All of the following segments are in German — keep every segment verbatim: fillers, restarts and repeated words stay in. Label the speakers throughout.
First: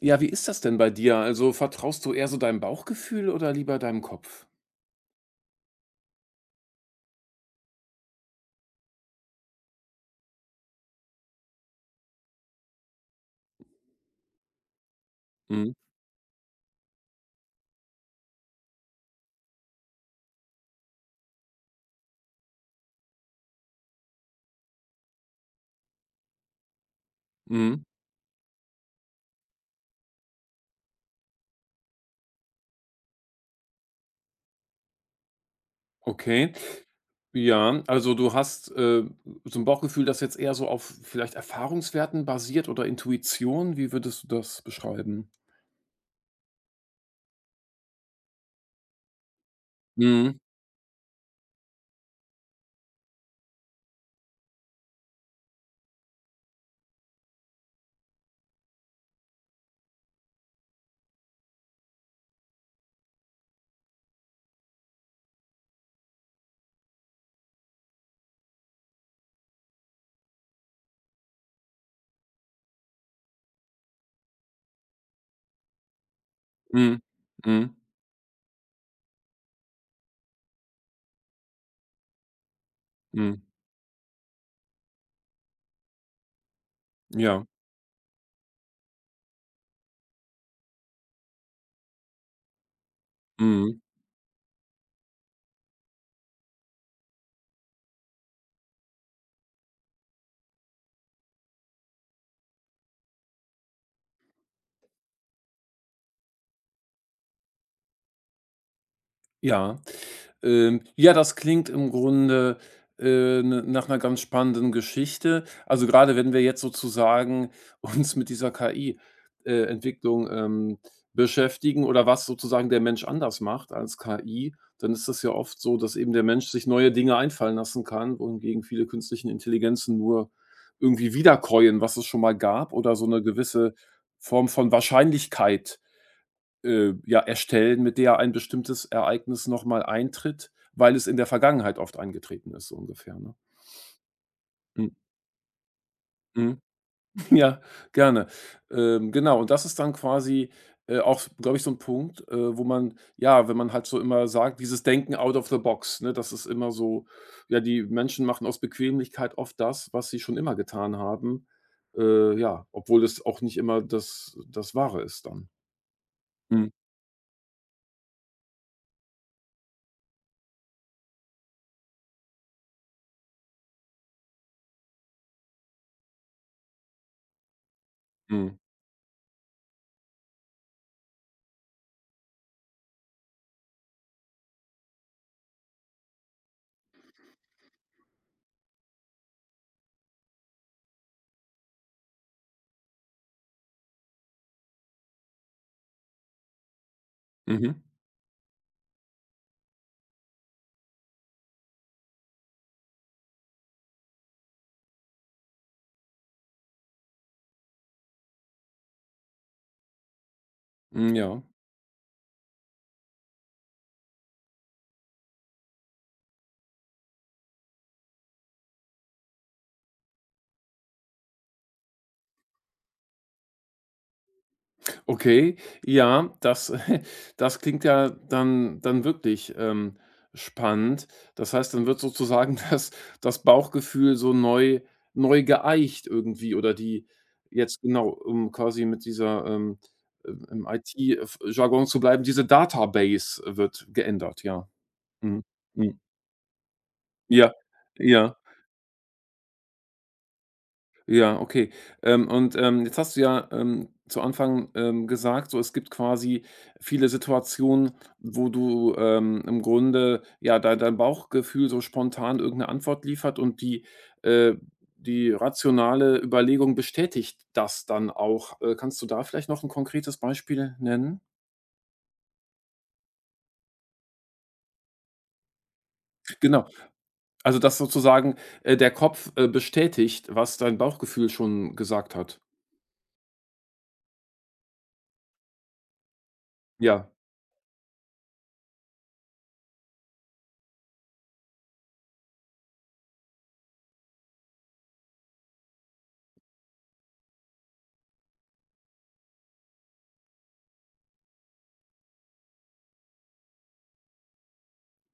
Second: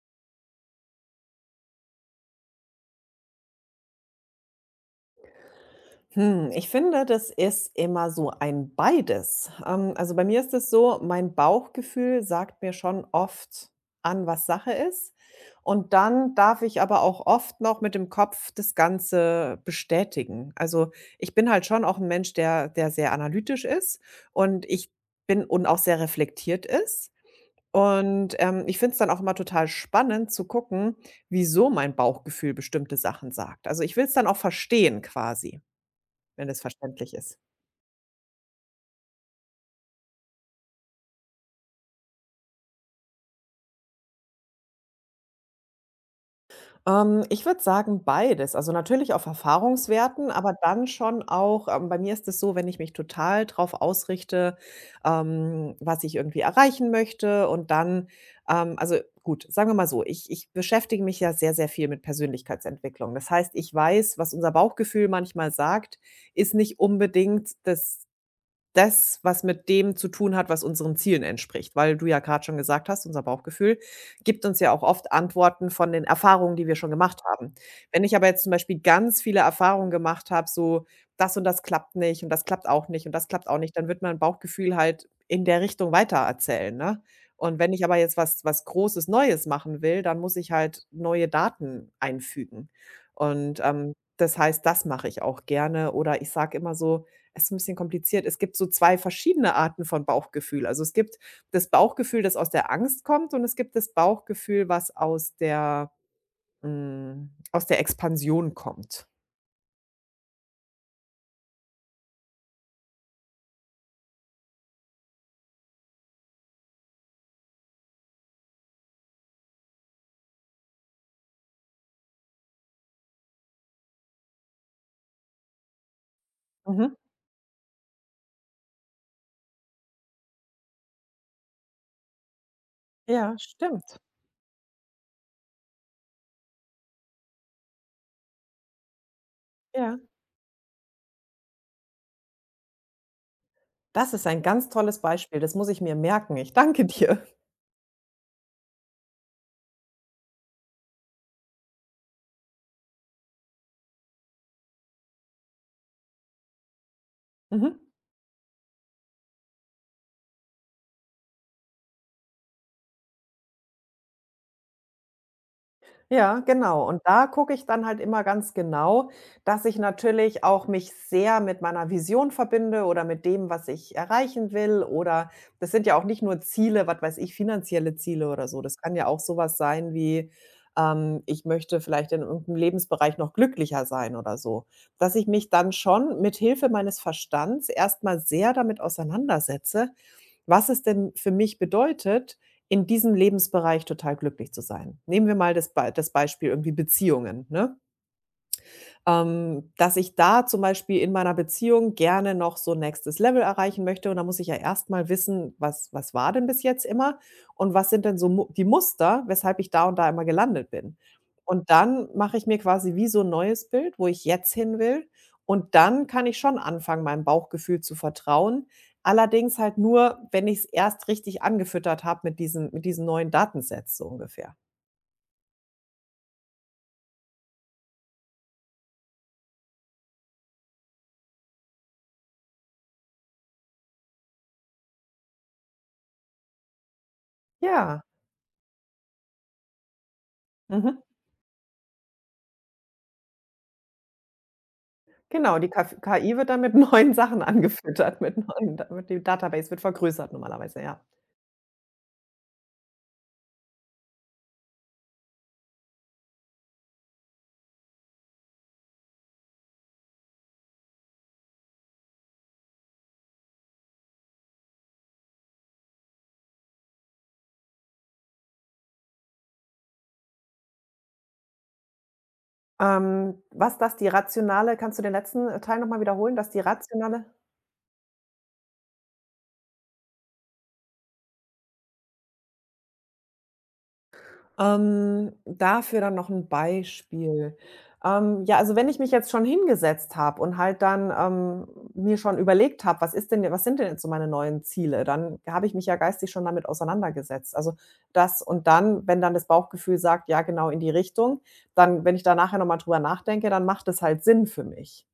Speaker 1: Ja, wie ist das denn bei dir? Also, vertraust du eher so deinem Bauchgefühl oder lieber deinem Kopf?
Speaker 2: Hm, ich finde, das ist immer so ein Beides. Ähm, also, bei mir ist es so, mein Bauchgefühl sagt mir schon oft an, was Sache ist.
Speaker 1: Mhm,
Speaker 2: Und dann darf ich aber auch oft noch mit dem Kopf das Ganze bestätigen. Also, ich bin halt schon auch ein Mensch, der der sehr analytisch ist und ich bin und auch sehr reflektiert ist.
Speaker 1: mhm,
Speaker 2: Und, ähm, ich finde es dann auch immer total spannend zu gucken, wieso mein Bauchgefühl bestimmte Sachen sagt. Also, ich will es dann auch verstehen quasi, wenn
Speaker 1: okay.
Speaker 2: das verständlich ist?
Speaker 1: Ja, also du hast, äh, so ein Bauchgefühl, das jetzt eher so auf vielleicht Erfahrungswerten basiert oder Intuition? Wie würdest du das beschreiben?
Speaker 2: Ähm, ich würde sagen, beides. Also, natürlich auf Erfahrungswerten,
Speaker 1: Mhm,
Speaker 2: aber dann schon auch ähm, bei mir ist es so, wenn ich mich total drauf ausrichte, ähm, was ich irgendwie erreichen möchte und dann ähm, also gut, sagen wir mal so, ich ich beschäftige mich ja sehr, sehr viel mit Persönlichkeitsentwicklung. Das heißt, ich weiß, was unser Bauchgefühl manchmal sagt, ist nicht unbedingt das Das, was mit dem zu tun hat, was unseren Zielen entspricht, weil du ja gerade schon gesagt hast, unser Bauchgefühl gibt uns ja auch oft Antworten von den Erfahrungen, die wir schon
Speaker 1: mhm,
Speaker 2: gemacht haben.
Speaker 1: mhm,
Speaker 2: Wenn ich aber jetzt zum Beispiel ganz viele Erfahrungen gemacht habe, so das und das klappt nicht und das klappt auch nicht und das
Speaker 1: mhm,
Speaker 2: klappt auch nicht, dann wird mein Bauchgefühl halt in der Richtung weitererzählen, ne?
Speaker 1: ja,
Speaker 2: Und wenn ich aber jetzt was was Großes Neues machen will, dann muss ich halt neue Daten einfügen. Und,
Speaker 1: mhm,
Speaker 2: ähm, das heißt, das mache ich auch gerne oder ich sage immer so: ist ein bisschen kompliziert. Es gibt so zwei verschiedene Arten von Bauchgefühl. Also, es gibt das Bauchgefühl, das aus der Angst kommt, und es gibt das Bauchgefühl, was aus der hm, aus der Expansion kommt.
Speaker 1: ja. Ähm, ja, das klingt im Grunde äh, 'ne nach einer ganz spannenden Geschichte. Also, gerade wenn wir jetzt sozusagen uns mit dieser K I äh, Entwicklung ähm, beschäftigen, oder was sozusagen der Mensch anders macht als K I, dann ist das ja oft so, dass eben der Mensch sich neue
Speaker 2: Mhm.
Speaker 1: Dinge einfallen lassen kann, wohingegen viele künstlichen Intelligenzen nur irgendwie wiederkäuen, was es schon mal gab, oder so eine
Speaker 2: Ja,
Speaker 1: gewisse
Speaker 2: stimmt.
Speaker 1: Form von Wahrscheinlichkeit äh, ja, erstellen, mit der ein bestimmtes Ereignis nochmal
Speaker 2: Ja.
Speaker 1: eintritt, weil es in der Vergangenheit oft eingetreten ist, so ungefähr, ne?
Speaker 2: Das ist ein ganz
Speaker 1: Mhm,
Speaker 2: tolles Beispiel. Das muss ich mir merken. Ich
Speaker 1: mhm.
Speaker 2: danke dir.
Speaker 1: Ja, gerne. Ähm, genau, und das ist dann quasi äh, auch, glaube ich, so ein Punkt äh, wo man ja, wenn man halt so immer sagt, dieses Denken out of the box, ne, das ist immer so, ja,
Speaker 2: Mhm.
Speaker 1: die Menschen machen aus Bequemlichkeit oft das, was sie schon immer getan haben, äh, ja, obwohl es auch nicht immer das das Wahre ist dann.
Speaker 2: Ja,
Speaker 1: Mhm,
Speaker 2: genau. Und da gucke ich dann halt immer ganz genau, dass ich natürlich auch mich sehr mit meiner Vision verbinde oder mit dem, was ich erreichen will. Oder das sind ja auch nicht nur Ziele, was weiß ich, finanzielle Ziele oder
Speaker 1: mhm,
Speaker 2: so. Das kann ja auch sowas sein wie, ähm, ich möchte vielleicht in irgendeinem Lebensbereich noch glücklicher sein oder so. Dass ich mich dann schon mit Hilfe meines Verstands erstmal sehr damit auseinandersetze, was es denn für mich bedeutet, in diesem Lebensbereich total glücklich zu sein. Nehmen wir mal das Bei das Beispiel irgendwie Beziehungen,
Speaker 1: mhm,
Speaker 2: ne? Ähm, dass ich da zum Beispiel in meiner Beziehung gerne noch so nächstes Level erreichen möchte und da muss ich ja erst mal wissen, was was war denn bis jetzt immer und was sind denn so Mu die Muster, weshalb ich da und da immer gelandet bin.
Speaker 1: mhm, ja.
Speaker 2: Und dann mache ich mir quasi wie so ein neues Bild, wo ich jetzt hin will und dann kann ich schon anfangen, meinem Bauchgefühl zu vertrauen, allerdings halt nur, wenn ich es erst richtig angefüttert habe mit diesen mit diesen neuen Datensets so ungefähr.
Speaker 1: Okay, ja, das das klingt ja dann dann wirklich ähm, spannend. Das heißt, dann wird sozusagen das das Bauchgefühl so neu neu geeicht irgendwie, oder die jetzt
Speaker 2: Ja,
Speaker 1: genau, um quasi mit dieser ähm, im im
Speaker 2: mhm.
Speaker 1: I T f Jargon zu bleiben, diese Database wird geändert, ja. Mhm.
Speaker 2: Genau, die Kaf
Speaker 1: Mhm.
Speaker 2: K I wird dann mit neuen Sachen
Speaker 1: Ja,
Speaker 2: angefüttert,
Speaker 1: ja.
Speaker 2: mit neuen da die Database wird vergrößert normalerweise, ja.
Speaker 1: Ja, okay. Ähm, und ähm, jetzt hast du ja ähm, zu Anfang ähm, gesagt, so, es gibt quasi viele Situationen, wo du ähm, im Grunde, ja, dei dein Bauchgefühl so spontan irgendeine Antwort liefert, und die äh, die rationale Überlegung bestätigt das dann auch. Äh, kannst du da vielleicht noch ein konkretes Beispiel nennen?
Speaker 2: Ähm, was, dass die rationale, kannst du den letzten äh, Teil noch mal wiederholen, dass die
Speaker 1: Genau.
Speaker 2: rationale
Speaker 1: Also, dass sozusagen äh, der Kopf äh, bestätigt, was dein Bauchgefühl schon gesagt hat.
Speaker 2: Ähm, dafür dann noch ein
Speaker 1: Ja.
Speaker 2: Beispiel. Ähm, ja, also, wenn ich mich jetzt schon hingesetzt habe und halt dann, ähm, mir schon überlegt habe: „Was ist denn was sind denn jetzt so meine neuen Ziele?“, dann habe ich mich ja geistig schon damit auseinandergesetzt. Also, das und dann wenn dann das Bauchgefühl sagt: „Ja, genau in die Richtung“, dann wenn ich da nachher noch mal drüber nachdenke, dann macht es halt Sinn für mich.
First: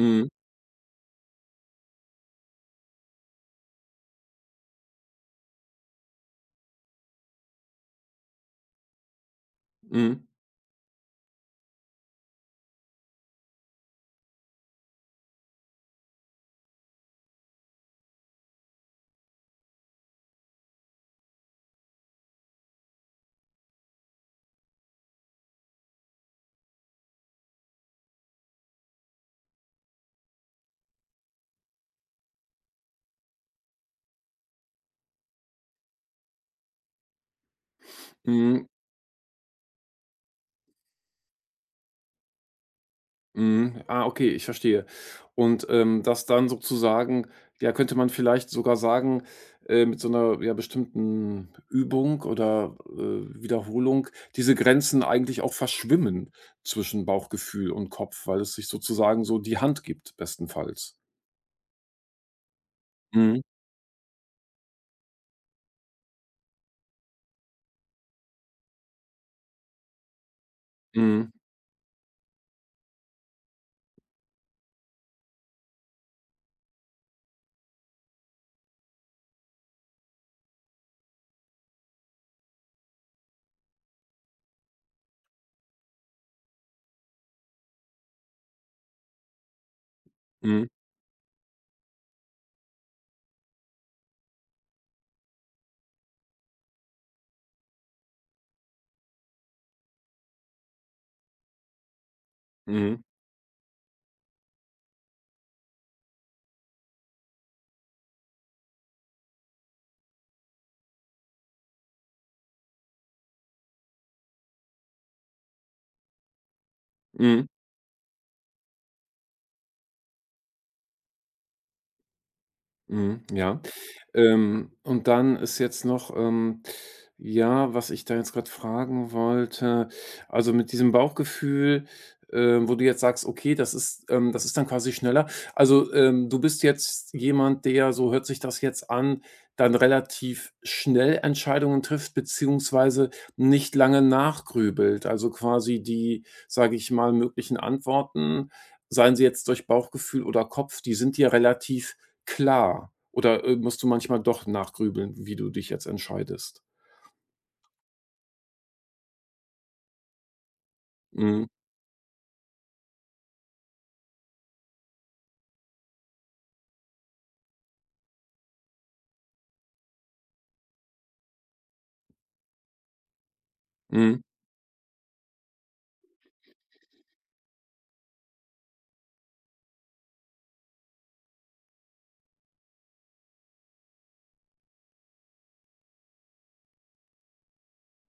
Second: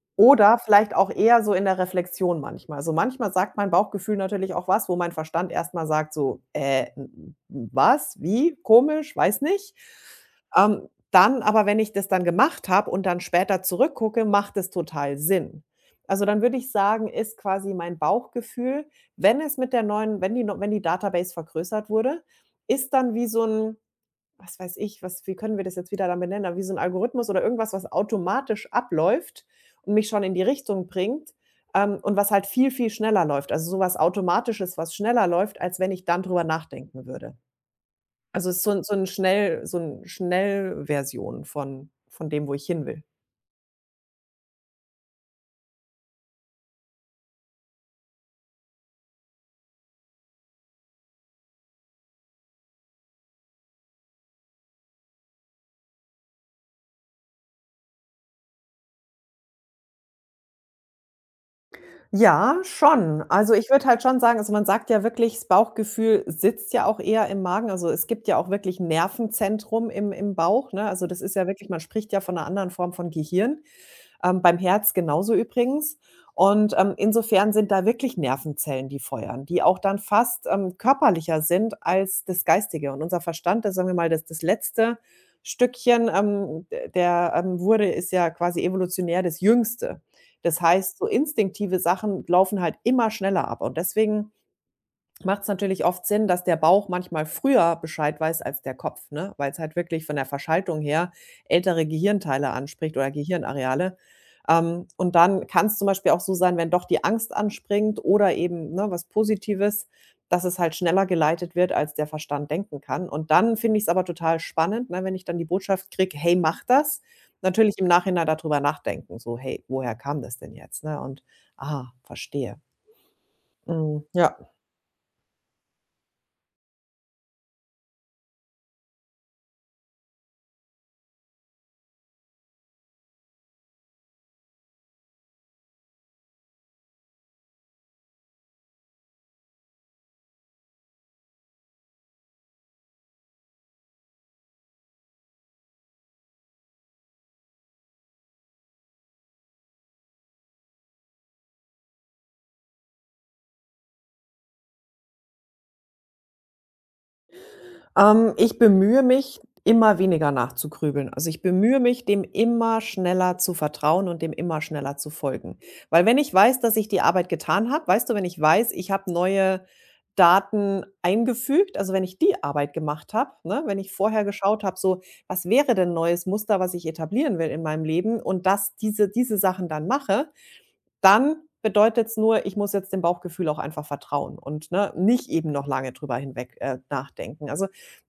Speaker 1: Mhm.
Speaker 2: Oder vielleicht auch eher so in der Reflexion manchmal. Also, manchmal sagt mein Bauchgefühl natürlich auch was, wo mein Verstand erstmal sagt so: „Äh, m m Was? Wie? Komisch, weiß nicht.“
Speaker 1: Mhm.
Speaker 2: Ähm, dann aber, wenn ich das dann gemacht habe und dann später zurückgucke, macht es total Sinn. Also, dann würde ich sagen, ist quasi mein Bauchgefühl, wenn es mit der neuen wenn die neu wenn die Database vergrößert wurde, ist dann wie so ein was weiß ich, was wie können wir das jetzt wieder dann benennen, aber wie so ein Algorithmus oder irgendwas, was automatisch abläuft und mich schon in die Richtung bringt, ähm, und was halt viel, viel schneller läuft. Also, sowas Automatisches, was schneller läuft, als wenn ich dann drüber nachdenken würde. Also, es ist
Speaker 1: Mhm.
Speaker 2: so 'n so 'n schnell so 'n Schnellversion von von dem, wo ich hin will.
Speaker 1: Mhm. Ah, okay, ich verstehe. Und ähm, das dann sozusagen, ja, könnte man vielleicht sogar sagen äh, mit so einer, ja, bestimmten Übung oder äh, Wiederholung diese Grenzen eigentlich auch verschwimmen zwischen Bauchgefühl und Kopf, weil es sich sozusagen so die Hand gibt bestenfalls.
Speaker 2: Ja, schon.
Speaker 1: Mhm.
Speaker 2: Also, ich würde halt schon sagen, also, man sagt ja wirklich, das Bauchgefühl sitzt ja auch eher im Magen. Also, es gibt ja auch wirklich Nervenzentrum im im Bauch, ne? Also, das
Speaker 1: Mhm.
Speaker 2: ist ja wirklich, man spricht ja von einer anderen Form von Gehirn. Ähm, beim Herz genauso übrigens. Und, ähm, insofern sind da wirklich Nervenzellen, die feuern, die auch dann fast, ähm, körperlicher sind als das Geistige. Und unser Verstand, das sagen wir mal, das das letzte Stückchen, ähm, d der, ähm, wurde ist ja quasi evolutionär das Jüngste. Das
Speaker 1: Mhm.
Speaker 2: heißt, so instinktive Sachen laufen halt immer schneller ab. Und deswegen macht es natürlich oft Sinn, dass der Bauch manchmal früher Bescheid weiß als der Kopf, ne? Weil es halt wirklich von der Verschaltung her ältere Gehirnteile anspricht
Speaker 1: Mhm.
Speaker 2: oder Gehirnareale. Ähm, und dann kann es zum Beispiel auch so sein, wenn doch die Angst anspringt oder eben, ne, was Positives, dass es halt schneller geleitet wird, als der Verstand denken kann. Und dann finde ich es aber total spannend, ne, wenn ich dann die Botschaft kriege: „Hey, mach das.“
Speaker 1: Mhm.
Speaker 2: Natürlich im Nachhinein darüber nachdenken, so: „Hey, woher kam das denn jetzt?“, ne? Und: „Ah, verstehe.“
Speaker 1: Mhm, ja.
Speaker 2: Mhm, ja.
Speaker 1: Ähm, und dann ist jetzt noch ähm, ja, was ich da jetzt gerade fragen wollte, also, mit diesem Bauchgefühl ähm, wo du jetzt sagst: „Okay, das ist ähm, das ist dann quasi schneller.“ Also ähm, du bist jetzt jemand, der, so hört sich das jetzt an, dann relativ schnell Entscheidungen trifft beziehungsweise nicht lange nachgrübelt. Also, quasi die, sage ich mal, möglichen Antworten, seien sie jetzt durch Bauchgefühl oder Kopf, die sind dir relativ klar. Oder äh, musst du manchmal doch nachgrübeln, wie du dich jetzt entscheidest?
Speaker 2: Ähm, ich bemühe mich, immer weniger nachzugrübeln. Also, ich
Speaker 1: Mhm.
Speaker 2: bemühe mich, dem immer schneller zu vertrauen und dem immer schneller zu folgen. Weil wenn ich weiß, dass ich die Arbeit getan habe, weißt du, wenn ich weiß, ich habe neue Daten eingefügt, also, wenn ich die Arbeit gemacht habe, ne, wenn ich
Speaker 1: Mhm.
Speaker 2: vorher geschaut habe, so: „Was wäre denn neues Muster, was ich etablieren will in meinem Leben?“ und dass diese diese Sachen dann mache, dann bedeutet es nur, ich muss jetzt dem Bauchgefühl auch einfach vertrauen und, ne, nicht eben noch lange drüber hinweg, äh, nachdenken. Also,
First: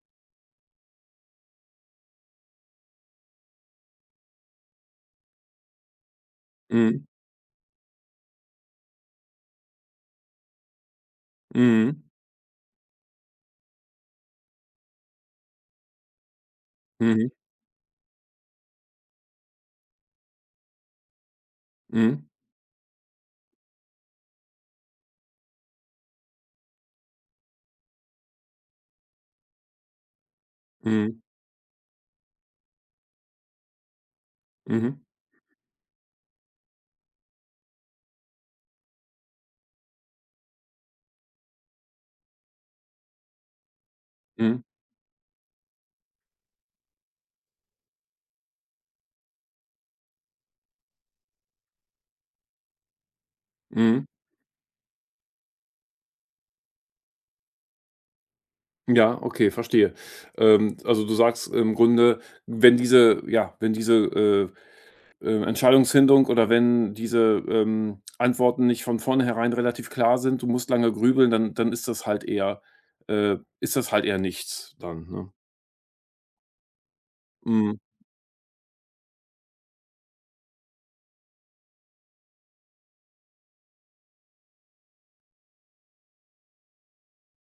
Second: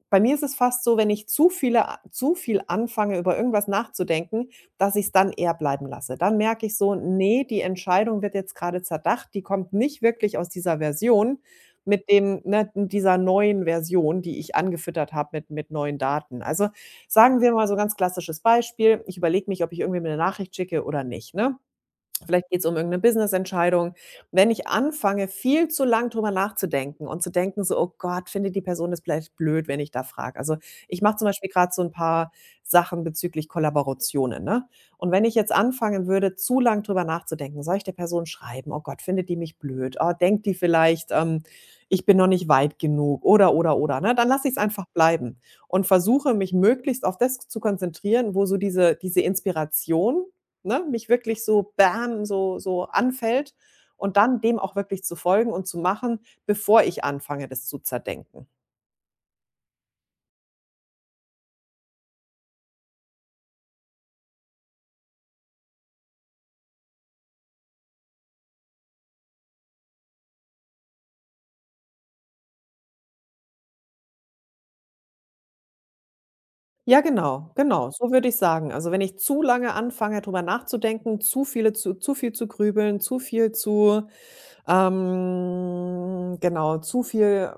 Speaker 2: bei mir ist es fast so, wenn ich zu viele zu viel anfange, über irgendwas nachzudenken, dass ich es dann eher bleiben lasse. Dann merke ich so:
Speaker 1: Mhm.
Speaker 2: nee, die Entscheidung wird jetzt gerade zerdacht, die kommt nicht wirklich aus dieser Version
Speaker 1: Mhm.
Speaker 2: mit dem, ne, dieser neuen Version, die ich angefüttert habe mit mit neuen Daten.“ Also,
Speaker 1: Mhm.
Speaker 2: sagen wir mal so ganz klassisches Beispiel, ich überlege mich, ob ich irgendwie eine Nachricht schicke oder nicht, ne?
Speaker 1: Mhm.
Speaker 2: Vielleicht geht's um irgendeine 'ne Businessentscheidung. Wenn ich anfange, viel zu lang drüber nachzudenken und zu denken so: „Oh Gott, findet die Person das vielleicht blöd, wenn ich da frage?“ Also, ich mache
Speaker 1: Mhm.
Speaker 2: zum Beispiel gerade so ein paar Sachen bezüglich Kollaborationen, ne?
Speaker 1: Mhm.
Speaker 2: Und wenn ich jetzt anfangen würde, zu lang drüber nachzudenken: „Soll ich der Person schreiben? Oh Gott, findet die mich blöd? Oh, denkt die vielleicht, ähm, ich bin noch nicht weit genug?“ Oder, oder, oder, ne? Dann lasse ich es
Speaker 1: Mhm.
Speaker 2: einfach bleiben und versuche, mich möglichst auf das zu konzentrieren, wo so diese diese Inspiration, ne, mich wirklich so bam, so so anfällt
Speaker 1: Mhm.
Speaker 2: und dann dem auch wirklich zu folgen und zu machen, bevor ich anfange, das zu zerdenken.
Speaker 1: Ja, okay, verstehe. Ähm, also, du sagst im Grunde, wenn diese, ja, wenn diese äh, äh, Entscheidungsfindung, oder wenn diese ähm, Antworten nicht von vornherein relativ klar sind, du musst lange grübeln, dann dann ist das halt eher äh, ist das halt eher nichts dann, ne?
Speaker 2: Ja, genau,
Speaker 1: Mhm.
Speaker 2: genau, so würde ich sagen. Also, wenn ich zu lange anfange, drüber nachzudenken, zu viele zu zu viel zu grübeln, zu viel zu ähm, genau, zu viel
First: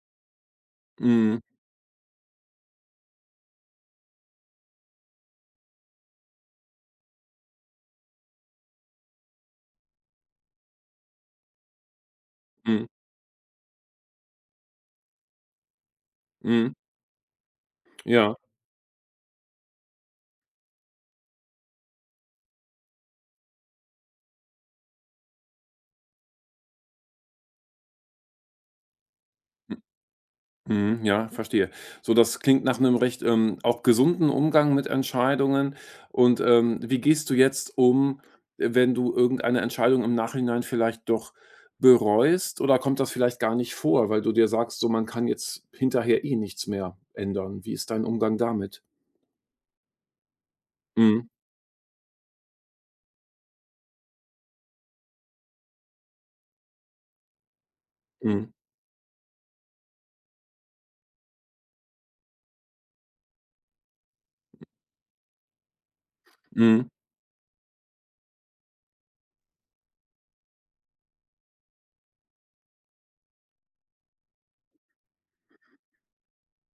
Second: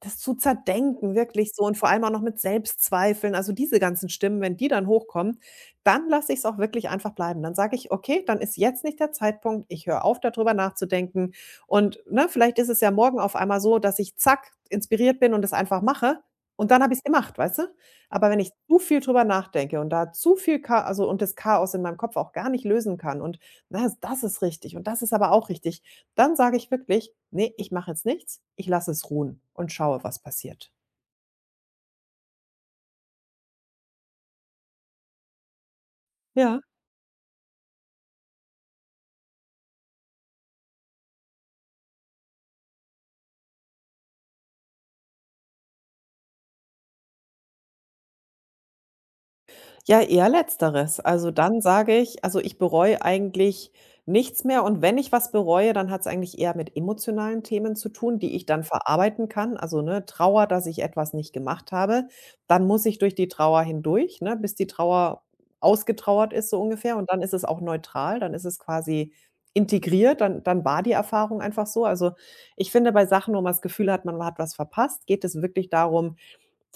Speaker 2: Das zu zerdenken,
Speaker 1: Mhm.
Speaker 2: wirklich so und vor allem auch noch mit Selbstzweifeln, also diese ganzen Stimmen, wenn die dann hochkommen, dann lasse ich es auch wirklich einfach bleiben. Dann sage ich: „Okay, dann ist jetzt nicht der Zeitpunkt. Ich höre auf, darüber nachzudenken.“ Und, ne, vielleicht ist es
Speaker 1: Mhm.
Speaker 2: ja morgen auf einmal so, dass ich zack inspiriert bin und das einfach mache und
Speaker 1: Mhm.
Speaker 2: dann habe ich es gemacht, weißt du? Aber
Speaker 1: Ja.
Speaker 2: wenn ich zu viel drüber nachdenke und da zu viel Cha also und das Chaos in meinem Kopf auch gar nicht lösen kann und, ne, das ist richtig und das ist aber auch richtig, dann sage ich wirklich: nee, ich mache jetzt nichts. Ich lasse es ruhen und schaue, was passiert.“
Speaker 1: Mhm, ja, verstehe. So, das klingt nach einem recht ähm, auch gesunden Umgang mit Entscheidungen, und
Speaker 2: Ja.
Speaker 1: ähm, wie gehst du jetzt um, wenn du irgendeine Entscheidung im Nachhinein vielleicht doch bereust, oder kommt das vielleicht gar nicht vor, weil du dir sagst, so man kann jetzt hinterher eh nichts mehr ändern? Wie ist dein Umgang damit?
Speaker 2: Ja, eher letzteres.
Speaker 1: Mhm,
Speaker 2: Also, dann sage ich, also, ich bereue eigentlich nichts mehr und wenn ich was bereue, dann hat es eigentlich eher mit emotionalen Themen zu tun, die ich
Speaker 1: mhm,
Speaker 2: dann verarbeiten kann. Also, ne, Trauer, dass ich etwas nicht gemacht habe, dann muss ich durch die Trauer hindurch, ne, bis die Trauer ausgetrauert ist so
Speaker 1: mhm,
Speaker 2: ungefähr und dann ist es auch neutral, dann ist es quasi integriert, dann dann war die Erfahrung einfach so. Also, ich finde, bei Sachen, wo man das Gefühl hat, man hat was verpasst, geht es wirklich darum,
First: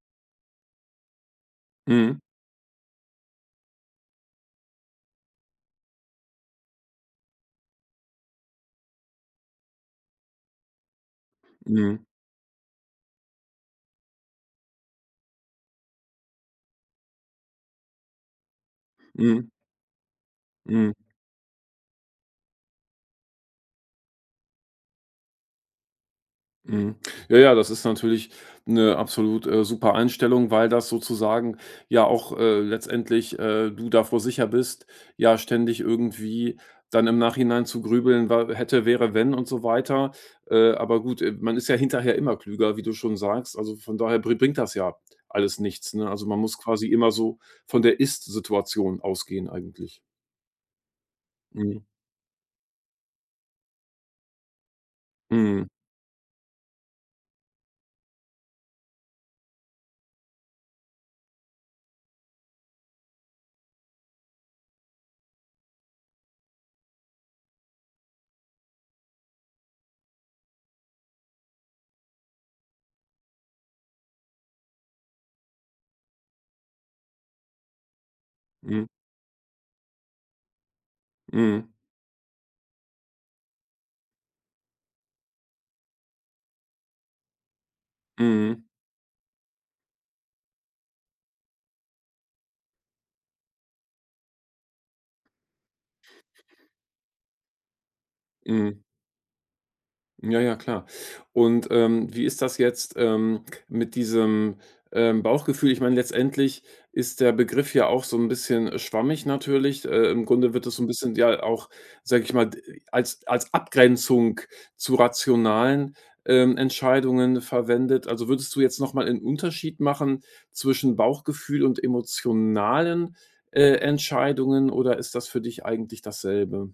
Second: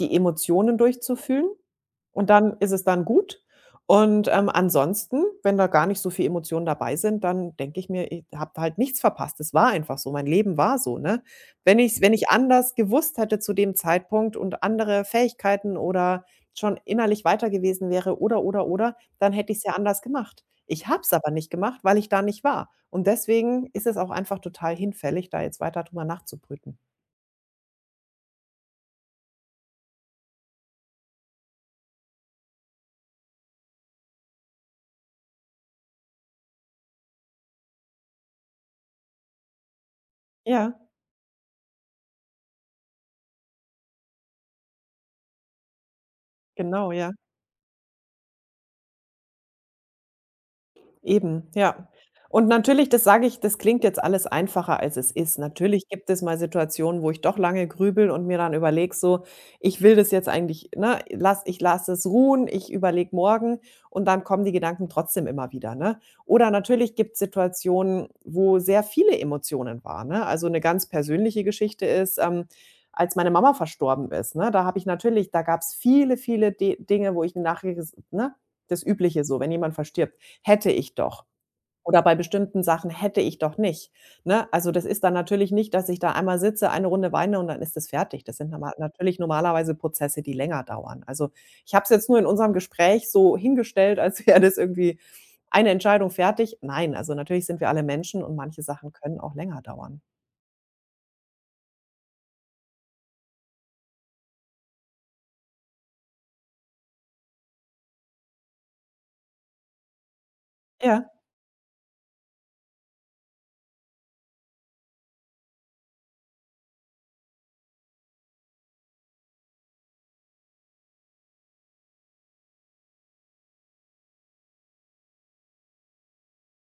Speaker 2: die Emotionen durchzufühlen
Speaker 1: mhm,
Speaker 2: und dann ist es dann gut. Und, ähm, ansonsten, wenn da gar nicht so viel Emotionen dabei sind, dann denke ich mir: „Ich habe halt nichts verpasst. Es war einfach so. Mein Leben war so“, ne? Wenn
Speaker 1: mhm,
Speaker 2: ich wenn ich anders gewusst hätte zu dem Zeitpunkt und andere Fähigkeiten oder schon innerlich weiter gewesen wäre oder, oder, oder, dann
Speaker 1: mhm,
Speaker 2: hätte ich es ja anders gemacht. Ich
Speaker 1: mhm.
Speaker 2: habe es aber nicht gemacht, weil ich da nicht war. Und deswegen ist es auch einfach total hinfällig, da jetzt weiter drüber nachzubrüten.
Speaker 1: Mhm. Ja, ja, das ist natürlich eine absolut äh, super Einstellung, weil das sozusagen ja auch äh, letztendlich äh, du davor sicher bist, ja ständig irgendwie dann im Nachhinein zu grübeln, wa hätte, wäre, wenn und so weiter. Äh,
Speaker 2: Ja,
Speaker 1: aber gut äh, man ist ja hinterher immer klüger, wie du schon sagst. Also, von daher bri bringt das ja alles nichts, ne? Also, man muss quasi
Speaker 2: genau,
Speaker 1: immer
Speaker 2: ja.
Speaker 1: so von der Ist-Situation ausgehen eigentlich.
Speaker 2: Eben,
Speaker 1: Mhm.
Speaker 2: ja. Und natürlich, das sage ich, das klingt jetzt alles einfacher, als es ist.
Speaker 1: Mhm.
Speaker 2: Natürlich gibt es mal Situationen, wo ich doch lange grübel und mir dann überlege, so, ich will das jetzt eigentlich, ne, lass, ich lasse es ruhen, ich überlege morgen und dann kommen die Gedanken trotzdem immer wieder. Ne? Oder natürlich gibt es Situationen, wo sehr viele Emotionen waren. Ne? Also eine ganz persönliche Geschichte ist, ähm, als meine Mama verstorben ist, ne, da habe ich natürlich, da gab es viele, viele De Dinge, wo ich nachher, ne, das
Speaker 1: Mhm.
Speaker 2: Übliche so, wenn jemand verstirbt. Hätte ich doch.
Speaker 1: Mhm.
Speaker 2: Oder bei bestimmten Sachen hätte ich doch nicht, ne? Also, das ist dann natürlich nicht, dass ich da einmal sitze, eine Runde weine und dann ist es fertig. Das sind
Speaker 1: Mhm.
Speaker 2: normal natürlich normalerweise Prozesse, die länger dauern. Also, ich habe es jetzt nur in unserem Gespräch so hingestellt, als wäre das irgendwie eine Entscheidung fertig. Nein, also natürlich sind wir alle Menschen und manche
Speaker 1: Mhm.
Speaker 2: Sachen können auch länger dauern.
Speaker 1: Ja, ja, klar. Und ähm, wie ist das jetzt ähm, mit diesem ähm, Bauchgefühl? Ich meine, letztendlich ist der Begriff ja auch so ein bisschen schwammig natürlich. Äh, im Grunde wird das so ein
Speaker 2: Ja.
Speaker 1: bisschen ja auch, sage ich mal, d als als Abgrenzung zu rationalen ähm, Entscheidungen verwendet. Also, würdest du jetzt noch mal 'nen Unterschied machen zwischen Bauchgefühl und emotionalen äh, Entscheidungen, oder ist das für dich eigentlich dasselbe?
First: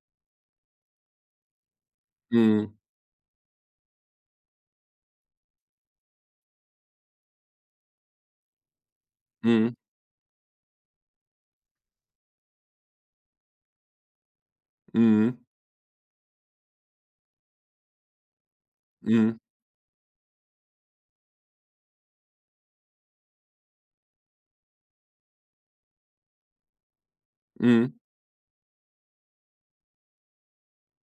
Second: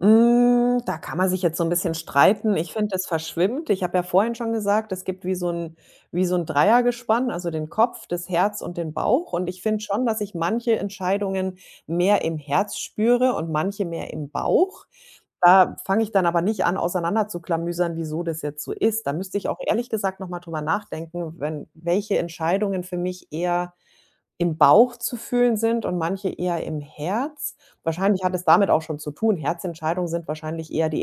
Speaker 2: Hm, da kann man sich jetzt so ein bisschen streiten. Ich
Speaker 1: Mhm.
Speaker 2: finde, das verschwimmt. Ich habe ja vorhin schon gesagt, es gibt wie so ein wie so ein Dreiergespann, also den Kopf, das Herz und den Bauch. Und ich
Speaker 1: Mhm.
Speaker 2: finde schon, dass ich manche Entscheidungen mehr im Herz spüre und manche mehr im Bauch.
Speaker 1: Mhm.
Speaker 2: Da fange ich dann aber nicht an, auseinander zu auseinanderzuklamüsern, wieso das jetzt so ist. Da müsste
Speaker 1: Mhm.
Speaker 2: ich auch ehrlich gesagt noch mal drüber nachdenken, wenn welche Entscheidungen für mich eher im Bauch zu fühlen sind und manche eher im Herz.
Speaker 1: Mhm.
Speaker 2: Wahrscheinlich hat es damit auch schon zu tun. Herzentscheidungen sind wahrscheinlich eher die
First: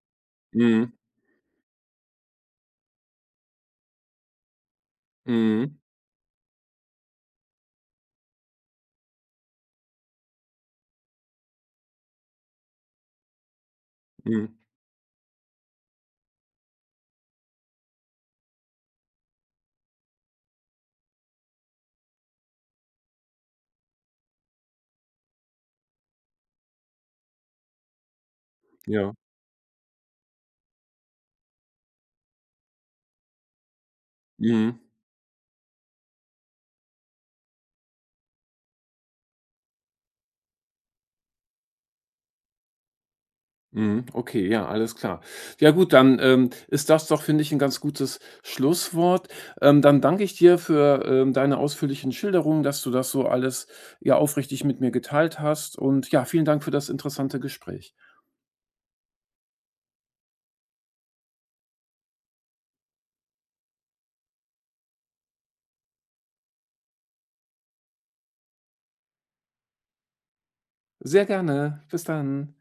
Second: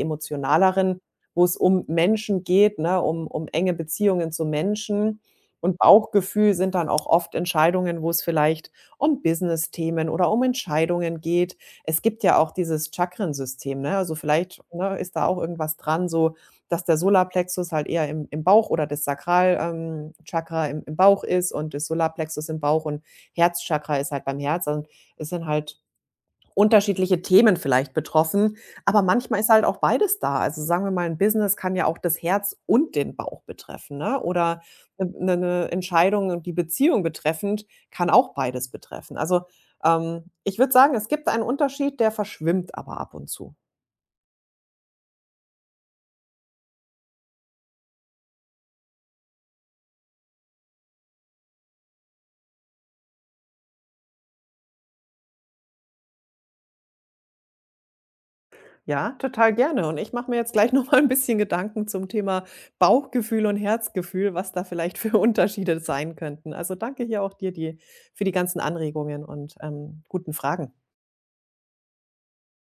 Speaker 1: Mhm,
Speaker 2: emotionaleren, wo es um Menschen geht, ne, um um enge Beziehungen zu Menschen.
Speaker 1: mhm,
Speaker 2: Und Bauchgefühl sind dann auch oft Entscheidungen, wo es vielleicht um Business-Themen oder um Entscheidungen geht. Es gibt ja auch dieses Chakrensystem, ne? Also,
Speaker 1: mhm,
Speaker 2: vielleicht, ne, ist da auch irgendwas dran, so, dass der Solarplexus halt eher im im Bauch oder das Sakral ähm, Chakra im im Bauch ist und das Solarplexus im Bauch und Herzchakra ist halt beim Herz, also, es sind halt unterschiedliche Themen vielleicht betroffen, aber
Speaker 1: ja,
Speaker 2: manchmal ist halt auch beides da. Also, sagen wir mal, ein Business kann ja auch das Herz und den Bauch betreffen, ne? Oder
Speaker 1: mhm,
Speaker 2: 'ne 'ne 'ne Entscheidung und die Beziehung betreffend kann auch beides betreffen. Also, ähm, ich würde sagen, es gibt einen Unterschied, der verschwimmt aber ab und zu.
Speaker 1: mhm, okay, ja, alles klar. Ja gut, dann ähm, ist das doch, finde ich, ein ganz gutes Schlusswort. Ähm, dann danke ich dir für ähm, deine ausführlichen Schilderungen, dass du das so alles, ja, aufrichtig mit mir geteilt hast, und ja, vielen Dank für das interessante Gespräch.
Speaker 2: Ja, total gerne. Und ich mache mir jetzt gleich noch mal ein bisschen Gedanken zum Thema Bauchgefühl und Herzgefühl, was da vielleicht für Unterschiede sein könnten. Also, danke hier auch dir die für die ganzen Anregungen und, ähm, guten Fragen.
Speaker 1: Sehr gerne. Bis dann.